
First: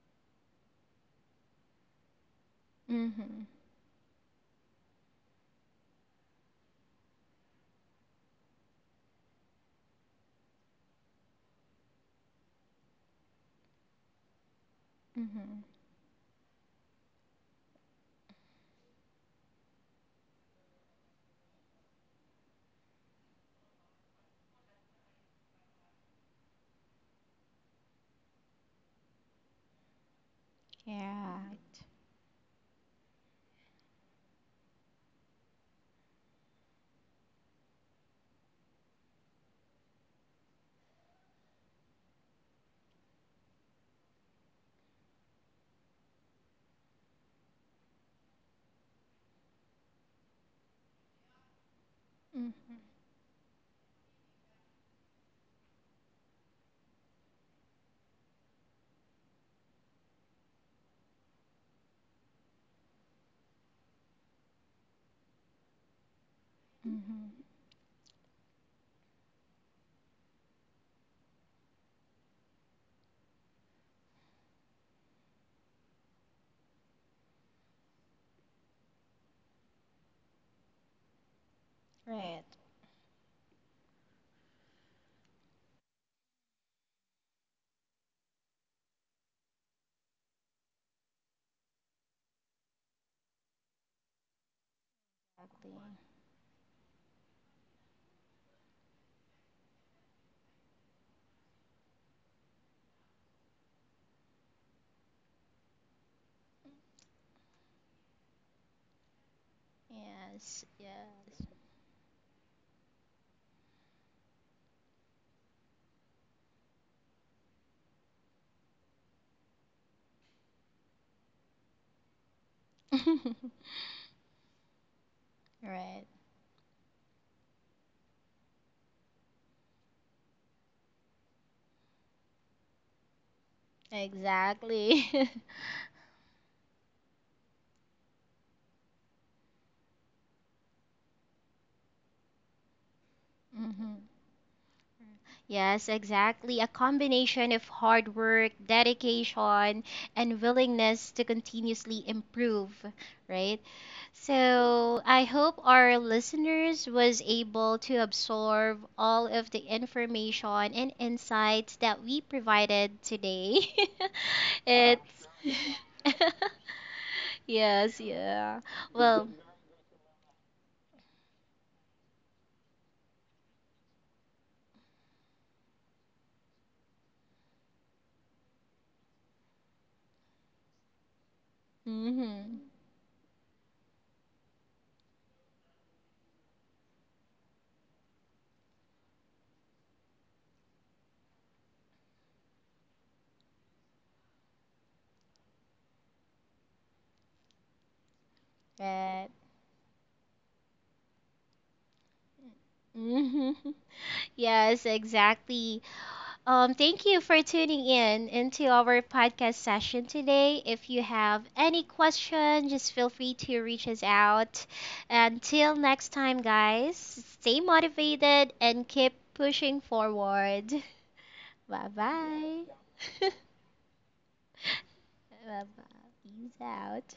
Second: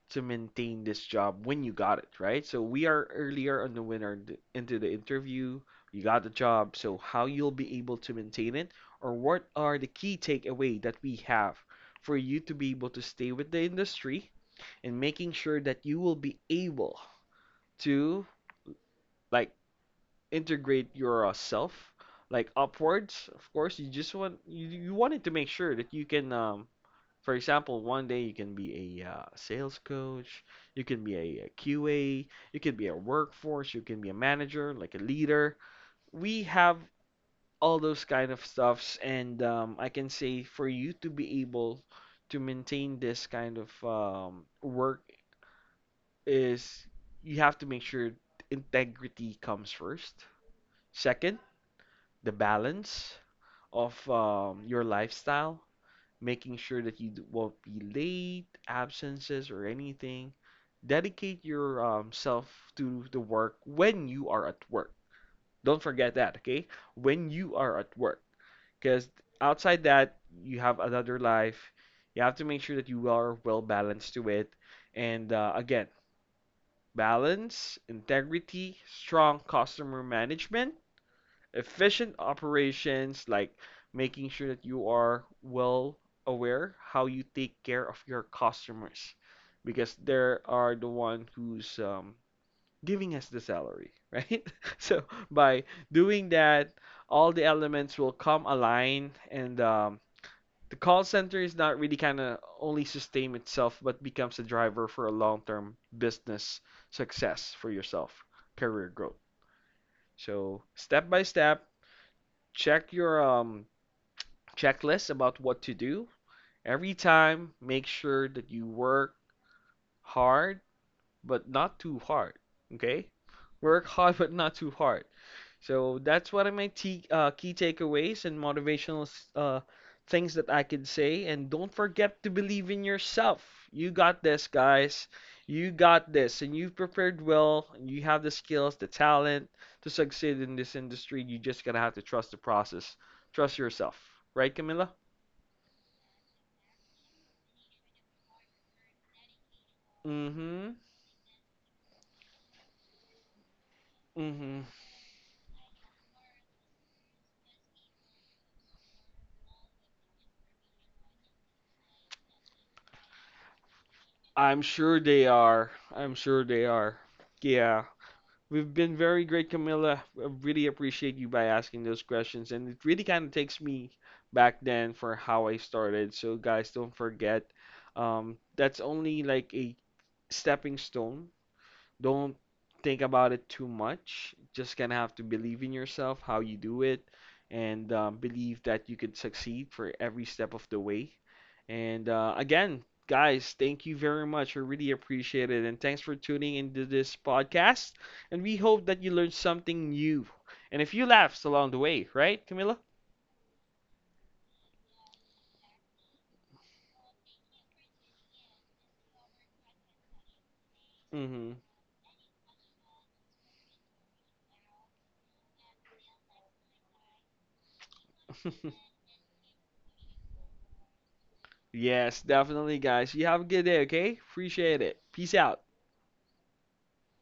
[SPEAKER 2] to maintain this job when you got it, right? So we are
[SPEAKER 1] Hmm
[SPEAKER 2] earlier on the winner into the interview. You got the job, so how you'll be able to maintain it, or what are the key takeaway that we have for you to be able to stay with the industry and making sure
[SPEAKER 1] Mm-hmm.
[SPEAKER 2] that you will be able to like integrate yourself like upwards. Of course you just want, you wanted to make sure that you can for example one day you can be a sales coach, you can be
[SPEAKER 1] Yeah.
[SPEAKER 2] a QA, you can be a workforce, you can be a manager, like a leader. We have all those kind of stuffs, and I can say for you to be able to maintain this kind of work is you have to make sure integrity comes first, second the
[SPEAKER 1] Mm-hmm.
[SPEAKER 2] balance of your lifestyle, making sure that you won't be late, absences, or anything. Dedicate your self to the work when you are at work. Don't forget that, okay? When
[SPEAKER 1] Mm-hmm.
[SPEAKER 2] you are at work, because outside that, you have another life. You have to make sure that you are well balanced to it. And again, balance, integrity, strong customer management, efficient
[SPEAKER 1] Right.
[SPEAKER 2] operations, like making sure that you are well aware how you take care of your customers because they are the one who's giving us the salary, right? [LAUGHS] So by
[SPEAKER 1] Exactly.
[SPEAKER 2] doing that, all the elements will come align, and the call center is not really kind of only sustain itself but becomes a driver for a long-term business success for yourself, career growth.
[SPEAKER 1] Yes.
[SPEAKER 2] So step by
[SPEAKER 1] Yes.
[SPEAKER 2] step, check your checklist about what to do. Every time, make sure that you work hard but not too hard. Okay, work hard [LAUGHS] but not too hard.
[SPEAKER 1] [LAUGHS]
[SPEAKER 2] So
[SPEAKER 1] right.
[SPEAKER 2] that's one of my key takeaways and motivational uh, things that I could say. And don't forget to believe in yourself. You got this,
[SPEAKER 1] Exactly.
[SPEAKER 2] guys.
[SPEAKER 1] [LAUGHS]
[SPEAKER 2] You got this, and you've prepared well. And you have the skills, the talent to succeed in this industry. You just gotta have to trust the process. Trust
[SPEAKER 1] mm-hmm.
[SPEAKER 2] yourself, right, Camilla?
[SPEAKER 1] Yes, exactly. A combination of hard work, dedication, and
[SPEAKER 2] Mm-hmm.
[SPEAKER 1] willingness to continuously improve, right?
[SPEAKER 2] Mm-hmm.
[SPEAKER 1] So, I hope our listeners was able to absorb all of the information and insights that we provided today.
[SPEAKER 2] I'm
[SPEAKER 1] [LAUGHS]
[SPEAKER 2] sure
[SPEAKER 1] it's
[SPEAKER 2] they are.
[SPEAKER 1] [LAUGHS]
[SPEAKER 2] I'm sure they are. Yeah.
[SPEAKER 1] Yes, yeah.
[SPEAKER 2] We've been very
[SPEAKER 1] Well,
[SPEAKER 2] great, Camilla. I really appreciate you by asking those questions, and it really kind of takes me back then for how I started. So, guys, don't forget, that's only like a stepping stone, don't
[SPEAKER 1] mhm.
[SPEAKER 2] think about it too much. Just gonna have to believe in yourself, how you do it, and believe that you could succeed for every step of the way. And again, guys, thank you very much. I really appreciate it. And thanks for tuning into this podcast. And we hope that you learned
[SPEAKER 1] Right.
[SPEAKER 2] something new. And if you laughed along the way, right, Camila?
[SPEAKER 1] Mhm. [LAUGHS] Yes, exactly. Thank you for tuning in into our podcast session today. If you have
[SPEAKER 2] Mm-hmm.
[SPEAKER 1] any question, just feel free to reach us out. Until next time, guys, stay motivated
[SPEAKER 2] [LAUGHS]
[SPEAKER 1] and keep pushing forward. [LAUGHS] Bye
[SPEAKER 2] Yes,
[SPEAKER 1] bye.
[SPEAKER 2] definitely, guys.
[SPEAKER 1] [LAUGHS]
[SPEAKER 2] You
[SPEAKER 1] bye
[SPEAKER 2] have a good day, okay? Appreciate it. Peace out.
[SPEAKER 1] bye. Peace out.